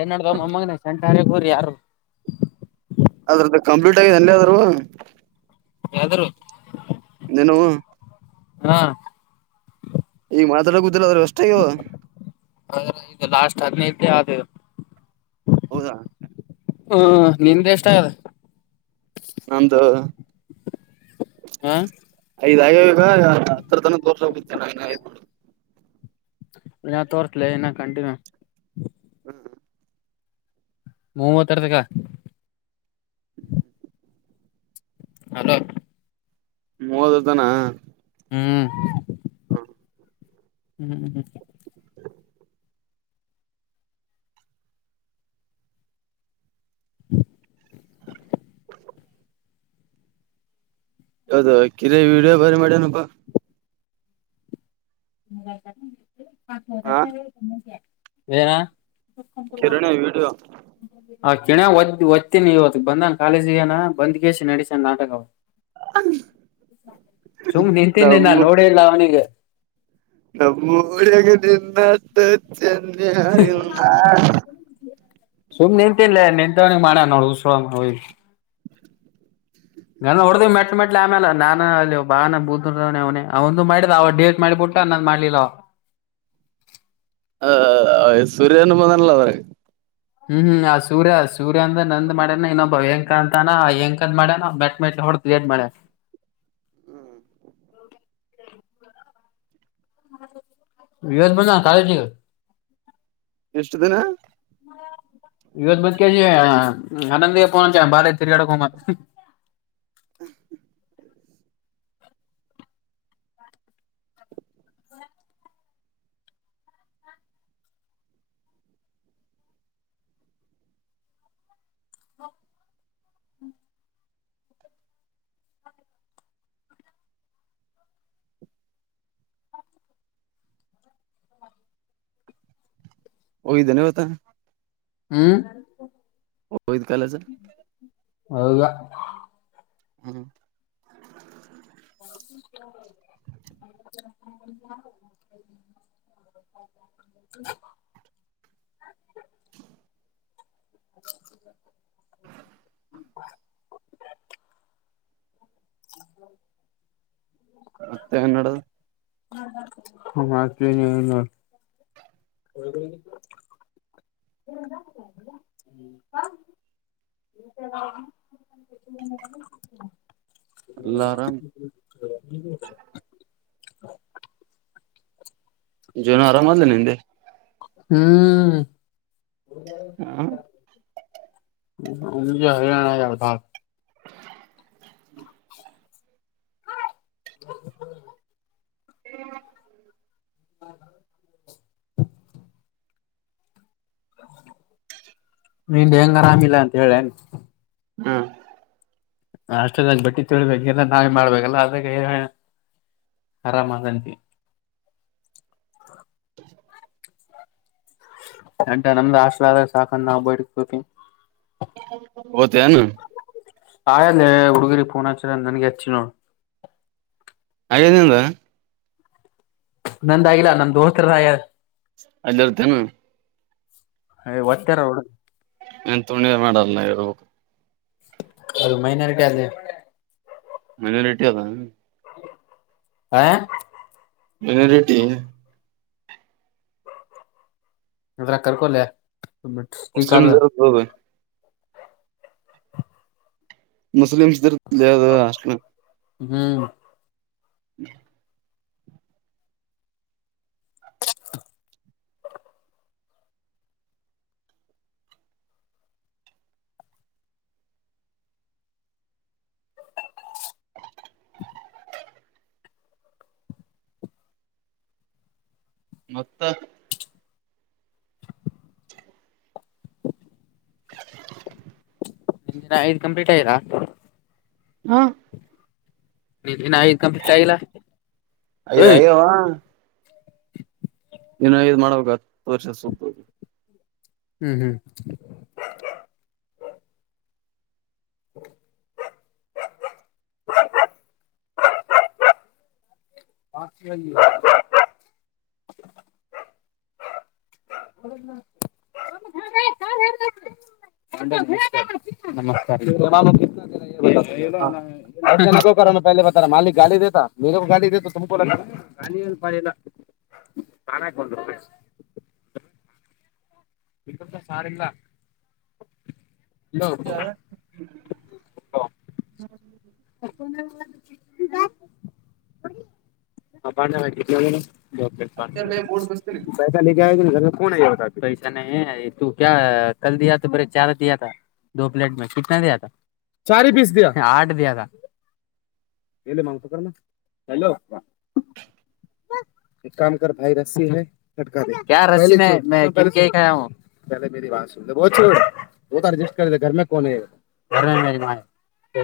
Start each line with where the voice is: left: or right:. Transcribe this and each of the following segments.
left: ಏನ್ ನಡ್ದ ಮಮ್ಮಗನ ಶೆಂಟಾರ್ಯಗೂರಿ ಯಾರು [unintelligible]
right: ಅದ್ರದ್ದ ಕಂಪ್ಲೀಟ್ ಆಗಿದೆ ಅಲ್ಲ [unintelligible] ಅದ್ೂ
left: ಇದ್ರುವ? [unintelligible]
right: ಏನ್ ಅವು? [unintelligible]
left: ಹಾ [unintelligible]
right: ಈಗ ಮಾತಾಡ ಕುಂತಿ. [unintelligible]
left: ಅದ ಲಾಸ್ಟ್ ಹದಿನೇತಾ ಆದ [unintelligible]
right: ಹೌದಾ? [unintelligible]
left: ಹೂ ನಿಮ್ದ ಎಷ್ಟ ಆಗದ? [unintelligible]
right: ನಮ್ದು
left: ಹಾ [unintelligible]
right: ಐದ್ ಆಗ್ಯಾವ ಈಗ ಹತ್ರ ತನಕ ತೋರ್ಸಕ ಹೋಗಿದ್ದೆ ನಾನ ಇನ್ನ ಐದ್ [unintelligible]
left: ಎಷ್ಟ ವರ್ಷ ಲೇ ಇನ್ನ ಕಂಟಿನ್ಯೂ? [unintelligible]
right: ಹ [unintelligible]
left: ಮೂವತ್ತ ಆರತಕ್ಕ. [unintelligible] ಹಲೋ? [unintelligible]
right: ಮೂವತ್ತರ ತನಾ? [unintelligible]
left: ಹೂ [unintelligible]
right: ಹ [unintelligible]
left: ಹೂ [unintelligible]
right: ಯಾವುದೋ ಕಿರಿ ವಿಡಿಯೋ ಬಾರಿ ಮಾಡ್ಯನಪ್ಪಾ. [unintelligible] ಹಾ
left: [inaudible] ಏನ್? [unintelligible]
right: ಕಿರಣೆ ವಿಡಿಯೋ? [unintelligible]
left: ಆ ಕಿರನ್ಯಾ ಒತ್ತ ಒತ್ತನಿ ಇವತ್ತ ಬಂದಾನ ಕಾಲೇಜಗೆ ಹೋಗ್ಯಾನ ಬಂದ್ಗೇಶ ನಡೆಸೇನ್ ನಾಟಕ ಅವ. [unintelligible] ಸುಮ್ಮ ನಿಂತೀನಿ ನಾ ನೋಡಿಲ್ಲ ಅವನಿಗೆ? [unintelligible]
right: ನಮ್ಮೂರಿನಾಗ ನಿನ್ನಂತ [inaudible] [unintelligible] ಚಂದ ಯಾರು ಇಲ್ಲಾ? [unintelligible]
left: ಸುಮ್ಮ ನಿಂತಿನ ಲೇ ನಿಂತವನಿಗ ಮಾಡ್ಯಾನ ನೋಡ ಹುಚ್ಚುಸೂಳೇಮಗ ವೈದೊಂದ್? [unintelligible] ನಾನ್ ಹೊಡಿದೇ ಮೆಟ್ ಮೆಟ್ ಲೇ ಆಮೇಲೆ ನಾನ ಅಲ್ಲಿ ಬಾನ ಬುತದೇವನೇ ಅವನಂದು ಮಾಡಿದ ಅವ ಡೇಟ್ ಮಾಡಿಬುಟ್ಟ [unintelligible] ಊಟ ನಂದ ಮಾಡಲಿಲ್ಲ ಅವ [unintelligible]
right: ಹ ಸೂರ್ಯ ಅನು ಬಂದಾನ ಅಲ್ಲ ಅದರಾಗ? [unintelligible]
left: ಹು ಆ ಸೂರ್ಯ ಸೂರ್ಯ ಅಂದ ನಂದ್ ಮಾಡ್ಯನ ಇನ್ನೊಬ್ಬ ಏನ್ ಕಾಂತನ ಹೆಂಕಂದ್ ಮಾಡ್ಯಾನೋ ಮೆಟ್ ಮೆಟ್ [unintelligible] ದೊಡ್ಡ ಕ್ರಿಯೆಟ್ ಮಾಡ್ಯಾನ? [unintelligible] ಇವತ್ತ್ ಬಂದ ನಂದ ಆಯ್ತ್ ಈಗ. [unintelligible]
right: ಇಷ್ಟ ದಿನ. [unintelligible]
left: ಇವತ್ತ ಬಂದ ಕ್ಯಾಸ ಆನಂದ ಗೆ ಫೋನ್ ಹಚ್ಚಳಾ ಬಾ ಲೇ ತಿರಿಗಡಕ ಹೋಗುಮಂತ್? [unintelligible]
right: [unintelligible]
left: [unintelligible]
right: ಹೋಗಿದ್ದೇನ ಇವತ್ತ? [unintelligible]
left: ಹೂ
right: ಹೋಗಿದ್ ಕಾಲೇಜ
left: ಹೋಗಿಲ್ಲ? [unintelligible]
right: ಹು [unintelligible]
left: [inaudible] [unintelligible] [unintelligible] [inaudible] [unintelligible] [unintelligible] ಬಂದ್ ಕುಂತೆತೀ. [unintelligible]
right: ಮತ್ತ ಏನ್ ನಡದೇತಿ? [unintelligible]
left: ಮತ್ತ ಏನು ಇಲ್ಲಾ? [unintelligible] ಒಳಗಿಂದ [inaudible]
right: ಎಲ್ಲ ಆರಾಮ್
left: [unintelligible] [inaudible] [unintelligible] [inaudible] [unintelligible]
right: ಜ್ವರ ಆರಾಮ್ ಆದ್ಲ ನಿಂದೆ. [unintelligible]
left: ಹೂ
right: ಹ
left: [unintelligible] ನಮಗ ಹೈರಾಣ ಆಗ್ಯದ ಇಲ್ಲಿ. [unintelligible] [unintelligible] ನಿಂದ ಹೆಂಗ ಆರಾಮಿಲ್ಲ ಅಂತ ಹೇಳೆನ್.
right: ಹ್ಮ.
left: ಅಷ್ಟಕ ಅಲ್ಲಿ ಬಟ್ಟಿ ತೋಳಿಬೇಕು ಎಲ್ಲ ನಾವೇ ಮಾಡ್ಬೇಕಲ್ಲ ಅದಕ. [unintelligible] ಆರಾಮ ಅದನ ರಿ.
right: [unintelligible]
left: [unintelligible]
right: ಓತೇನು
left: ಹಾಯಲ್ಲೇ ಹುಡುಗಿರಿ ಪೋನ ಹಚ್ಚಿದಂಗ್ ನನಗೆ ಹಚ್ಚಿ ನೋಡ್.
right: ಆಗ್ಯದ ನಿಂದು.
left: ನಂದಾಗಿಲ್ಲ ನಮ ದೋಸ್ತರದ ಆಗ್ಯದ.
right: ಅಲ್ಲಿರ್ತೇನ.
left: ಏ ವತ್ಯಾರ ಅವರು ಇಡದು.
right: ಏನ್ ತುಣಿ ಮಾಡಲ್ಲ ಇರ್ಬೇಕು.
left: ಅದ ಮೈನಾರಿಟಿ ಆದ ಲೆ.
right: ಮೈನಾರಿಟಿ ಆದ ಹ್ಮ.
left: ಹಾ.
right: ಮೈನಾರಿಟಿ.
left: ಅದರಾಗ ಕರಕೋಲೆ.
right: ಮುಸ್ಲಿಮ್ಸ್ ಇರುತ್ತದು
left: [unintelligible]
right: ಮುಸ್ಲಿಮ್ಸ್ ದು ಇರುತ್ತೆ ಲೆ ಅದು ಹಾಸ್ಟೆಲ್.
left: ಹ್ಮ್.
right: [unintelligible] ಮತ್ತ.
left: ನಿಂದು ಇನ್ನ ದಿನ ಐದು ಕಂಪ್ಲೀಟ್ ಆಗಿಲ್ಲ.
right: ಹ್ಮ್.
left: ಇನ್ನೂ ಐದು ಕಂಪ್ಲೀಟ್ ಆಗಿಲ್ಲ
right: ಐದ್
left: ಹೊಯ್.
right: ಆಗ್ಯಾವ ಇನ್ನ್ ಐದು ಮಾಡಬೇಕು ಹತ್ತು ವರ್ಷ ಸುದ್ದು.
left: ಹ್ಮ್ ಹ್ಮ್. [unintelligible] [unintelligible] ಹಾ. ನಮಸ್ಕಾರ್. ನಕೊ ಕರನಾ ಪೈಲಿ ಬಾತ್. ಮಾಲಿಕ್ ಗಾಲಿ ದೇತಾ ಮೆರೆಕೊ ಗಾಲಿ ದೆತೊ ತುಂಕೊ ಲಗತಾ. ನಾನ ಹಕ ಬಂದರು ಬ [inaudible] ಅಕ್ಕ ಸಾರಿಲ್ಲ.
right: ಯಾರ.
left: ಪೈಸಾ ಲೇಕಾಯಾ ಕ್ಯಾ ನೈ. ಪೈಸ ನೈ ತು ಕ್ಯಾ ಕಲ್ ದಿಯಾತ ಬರ ಚಾದಿಯಾತಾ. ದೋ ಪ್ಲೇಟ್ ಮೆ ಕಿತ್ನಾ ದಿಯಾತಾ? ಚಾರಿ ಪೀಸ ದಿಯಾ. ಆಟ ದಿಯಾತಾ. ಹೆಲೋ. ಹ. ಏಕ್ ಕಾಮ ಕರ್ ಭಾಯ ರಸ್ಸಿ ಹೈ ಲಟಕಾ ದೆ. ಕ್ಯಾ ರಸ್ಸಿ ನೈ ಮೈ ಕಿನಕೆ ಕಾಯಾ ಹು. ಲಬೊ ಚೂಡ್ ವೊ ತಾರ್ ದಿಫ್ಟ್ ಕರ್ದೆ ಗರ್ ಮೆ ಕೋಣ್ ಹೈ. ಗರ್ ಮೆ ಮೇರಿ ಮಾ ಹೈ.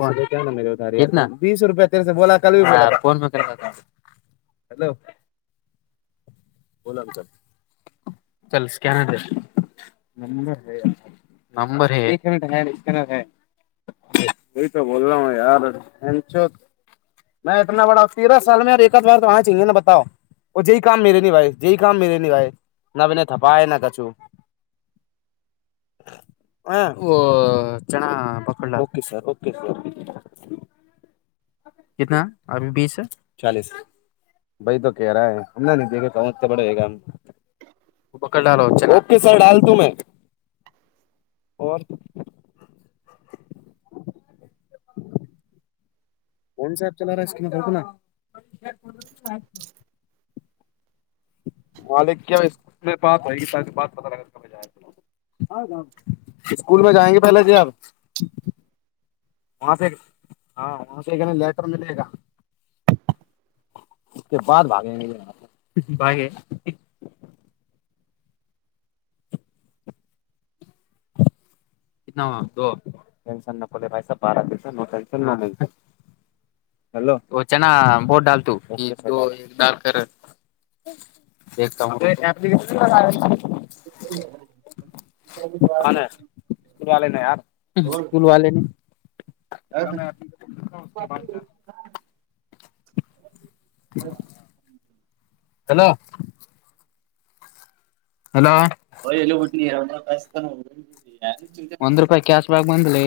left: ಪೈಸೆ ದೇನಾ ಮೇರೆ ಉದಾರಿ ಕಿತ್ನಾ ಬೀಸ್ ರೂಪಯ್ ತೆರೆ ಸೆ ಬೊಲಾ ಕಲ್ ಬಿ ಬೊಲಾ. ಹಲೋ ಬೋಲಾ. ಚಲ್ ಸ್ಕ್ಯಾನರ್ದೇ. ನಂಬರ್ ಹೈ ನಂಬರ್ ಹೈ ಏಕ್ ಮಿನಿಟ್ ಹೈ ಮೇರೇ ಪಾಸ್ ಹೈ. ವ ಹಿತೋ ಬೊಲ್ ರಾ ಹು ಯಾರ್ ಹೆನ್ ಚೊ. ಮೈ ಇತನಾ ಬಡಾ ತೇರ ಸಾಲ ಮೆ ಏಕತ್ ಬಾರ್ ಮೆ ವಾಹಚ್ ಆಯಿಂಗೆ ಬತಾವ್. ಒ ಜೈ ಕಾಮ ಮೇರೆ ನೀ ಭಾಯ ಜೈ ಕಾಮ ಮಿಲೆ ನೀ ಭಾಯ ನ ಮನೆ ಥಪಾಯ ನ ಕಚು. [inaudible] ಹ ಓ ಚಣ ಮಕ್ಕಳ ಓಕೆ ಸರ್ ಓಕೆ ಸರ್. ಕಿತನಾ ಅ ಬಿಸ ಚಾಲೀಸ್. ಬೈ ತೋ ತೆರಾ ಹೈ ಹನ್ನಾ ನೈ ಕೋನ್ ಬಡ ಹಗ. ಡಾಲೋ ಓಕೆ ಸರ್ ಡಾಲತು ಮೈ. [inaudible] ಒಂದ್ ಸರ್ತಿನಾರೆ ಇಸ್ಕಿನ್ ದೋಕುನ. ಅದುಕೆಲ್ಲ. [unintelligible] School bag [unintelligible] biology. [unintelligible] ಆಫ್ [unintelligible] ಲೇಟ್ರ ಮಿಲೆಗ. ಎ ಭಾತ್ ಬಾಗೇ ಭಾಗೆ. ಕಿತನಾ ಹುವಾ ದೋ ಟೆನ್ಶನ್ ನಕೊ ಲೆ ಬಾಯಿ ಸಾಬ್ ಬಾರ ತೆಸೋ no tension no mention. Hello ವೊ ಚನಾ ಬೋತ್ ಡಾಲತು ಏಕ್ ದೋ ಏಕ್ ಡಾಲ್ ಕರ. ಅಬೆ.
right: [inaudible]
left: ಸ್ಕೂಲ್ ವಲೆನಿ ಯಾರ್ school ವಲೆನಿ. [inaudible]
right: Hello.
left: Hello. Hello.
right: By ಎಲ್ಲೊ ಹುಟ್ಟಿ ನಿ ಯಾವನದರ.
left: ಒಂದ್ ರೂಪಾಯಿ ಕ್ಯಾಶ್ ಬ್ಯಾಕ್ ಬಂದ್ದುಲೆ.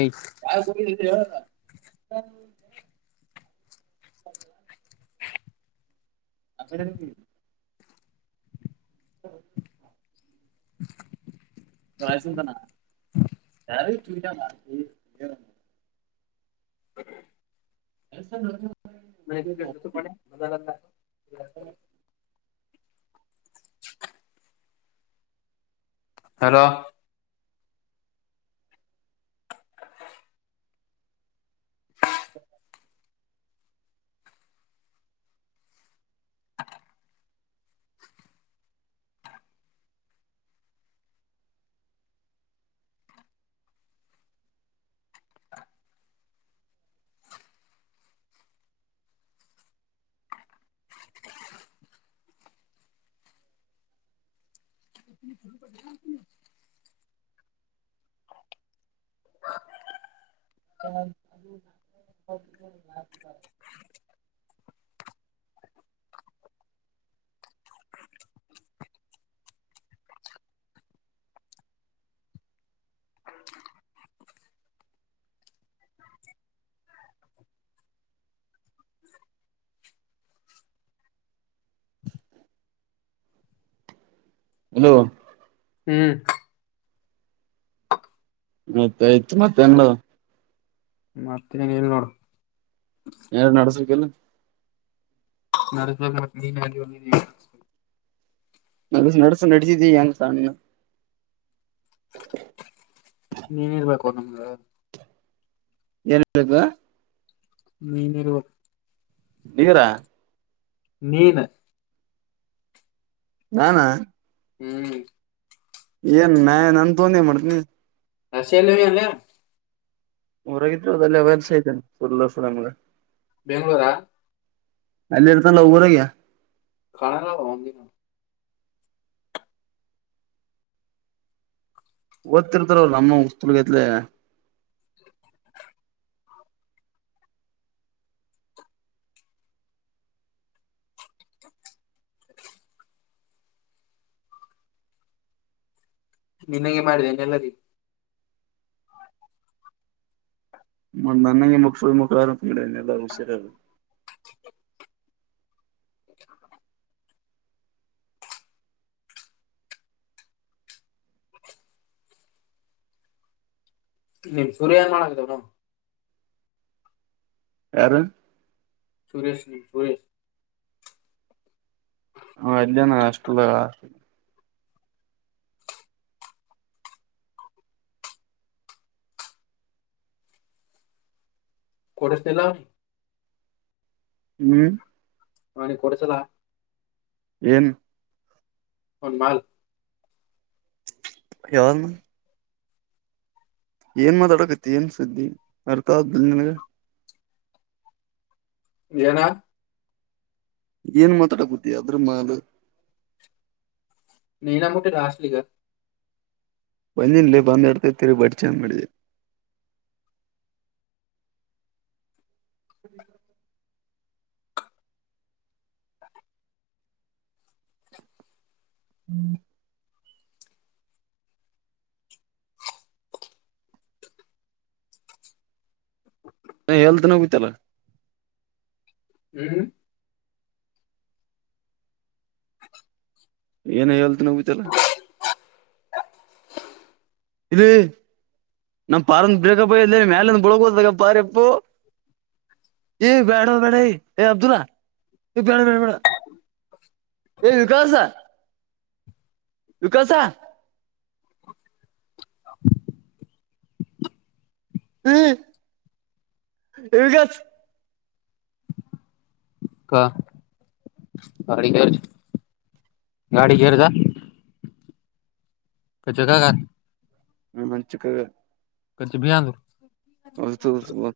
right: [inaudible] [inaudible] ಅಕಡ್ ಯದುಕ್ ಓಗಿದಿ. [inaudible]
left: [inaudible]
right: ರೈಸ್ ತಿಂತನ ಯಾರಿಗ್ ಚೂತ್ಯ ಮಾಡ್ತಿ.
left: [inaudible]
right: [inaudible]
left: ಮ ಕ್ರಿಕಟ್ ನತ ಪ ಮಾ ನ [inaudible] ಹಲೋ. [inaudible] [inaudible]
right: [inaudible] ಹಲೋ.
left: ಹ್ಮ್.
right: ಮತ್ ಆಯ್ತು ಮತ್ತೆ ಎನ್.
left: ಮತ್ತೆನ್ ಇಲ್ ನೋಡು.
right: ಎರ್ಡ್ ನೆಡ್ಸಕಿಲ್ಲ.
left: ನೆಡ್ಸಬೇಕ್ ಮತ್ ನೀ. [unintelligible]
right: ನೆಡ್ಸ್ ನೆಡ್ಸ್ ನೆಡ್ಸಿದಿ ಎಂಗ್ ಸಣ್ಣ್.
left: ನೀ ಇರ್ಬೇಕೊ ನಮ್ಗ.
right: ಏನ್ಕ್ ಬೇಕು.
left: ನೀ ಇರ್ಬಾಕ್.
right: ನೀರ.
left: ನೀನ್.
right: ನಾನ.
left: ಹ್ಮ್.
right: ಏನ್ ನ ನನ್ ತೊಂದೆ ಮಾಡತನಿ
left: ಹ ಸೇ ಎಲ್ಲರಿ ಅಲ್ಲಯ
right: ಊರಾಗಿದ್ರು ಅದಲ್ಲಿಯಸ ಐತೆನೆ ಸುಲ್ಲ ಸಲಮ
left: ಬೆಂಗ್ಗಳೂರಾ
right: ಅಲ್ಲಿ ಇರ್ತ ನವಗುರಾಗ
left: ಕಾಣ ನಾವಂಗ
right: ಓದ್ತಿರ್ತಾರ ನಮ್ಮ ಉಸ್ತಗೈತ್ಲ
left: ನಿನಗೆ ಮಾಡಿದೆೇನೆ ಎಲ್ಲರಿ
right: ಮ ನನಗೆ ಮುಖು ಮುಖ ಆರಂ ಎಲ್ಲ ಹುಷಾರ
left: ಅ ನಿಮ್ ಸೂರ್ಯ ಏನ್ ಮಾಡದವನು
right: ಯಾರು
left: ಸುರೇಶ ನೀ ಸುರೇಶ
right: ಹಾ ಇಲ್ಲ ನ ಅಷ್ಟಲ್ಲ
left: ಕಡಸ್ನಲ್ಲ
right: ಹ್ಮ್
left: ಹನ ಕೊಡಸಲ
right: ಎನ್
left: ಒನ್ ಮಲ್
right: ಯ ಏನ್ ಮಾತಾಡಕತಿ ಏನ್ ಸುದ್ದಿ ಅರ್ಥನಗೆ
left: ಏನಾ
right: ಏನ್ ಮಾತಾಡಕತಿ ಅದ್ರ ಮಾದ
left: ನ ನ ಮಟೆ ಸಲಿ ಗ
right: ಒಂದಿನಲ್ಲಿ ಬಂದ್ ಆಡ್ತ ತಿರಿ ಬಡ್ ಚೆ ಮಾಡಿದೆ ಸರಿ ಹ್ಮ್ ಹ ಹಳ್ತನ್ರೋಗತ್ತಲ್ಲ
left: ಹ್ಮ್ ಅ
right: ಏನ್ ಹೇಳ್ತ ನಗತಲ್ಲ ಇದು ನಮ್ಮ್ ಪಾರಂದು ಬೇಕಪ್ಪ ಮೇಲಂದು ಬಳಗ್ಗ ಹೋತಾಗ ಪ
left: ಅ
right: ಏ್ ಬ್ಯಾಡ ಬೇಡ ಯ ಏ್ ಅಬ್ದುಲ್ಲಾ ಬೇಡ ಬೇಡ ಬೇಡ ವಿಕಾಸ ವಿಕಾಸ ಹ್ಮ್ ಗ
left: ಹಾ ಅಡಿ ಗಾಡಿಗೆೇರ್ದ ಕ ಜಗಗ
right: ನ ಮಂಚಕ್ಕ
left: ಕಚ ಬಹಲು
right: ಹದು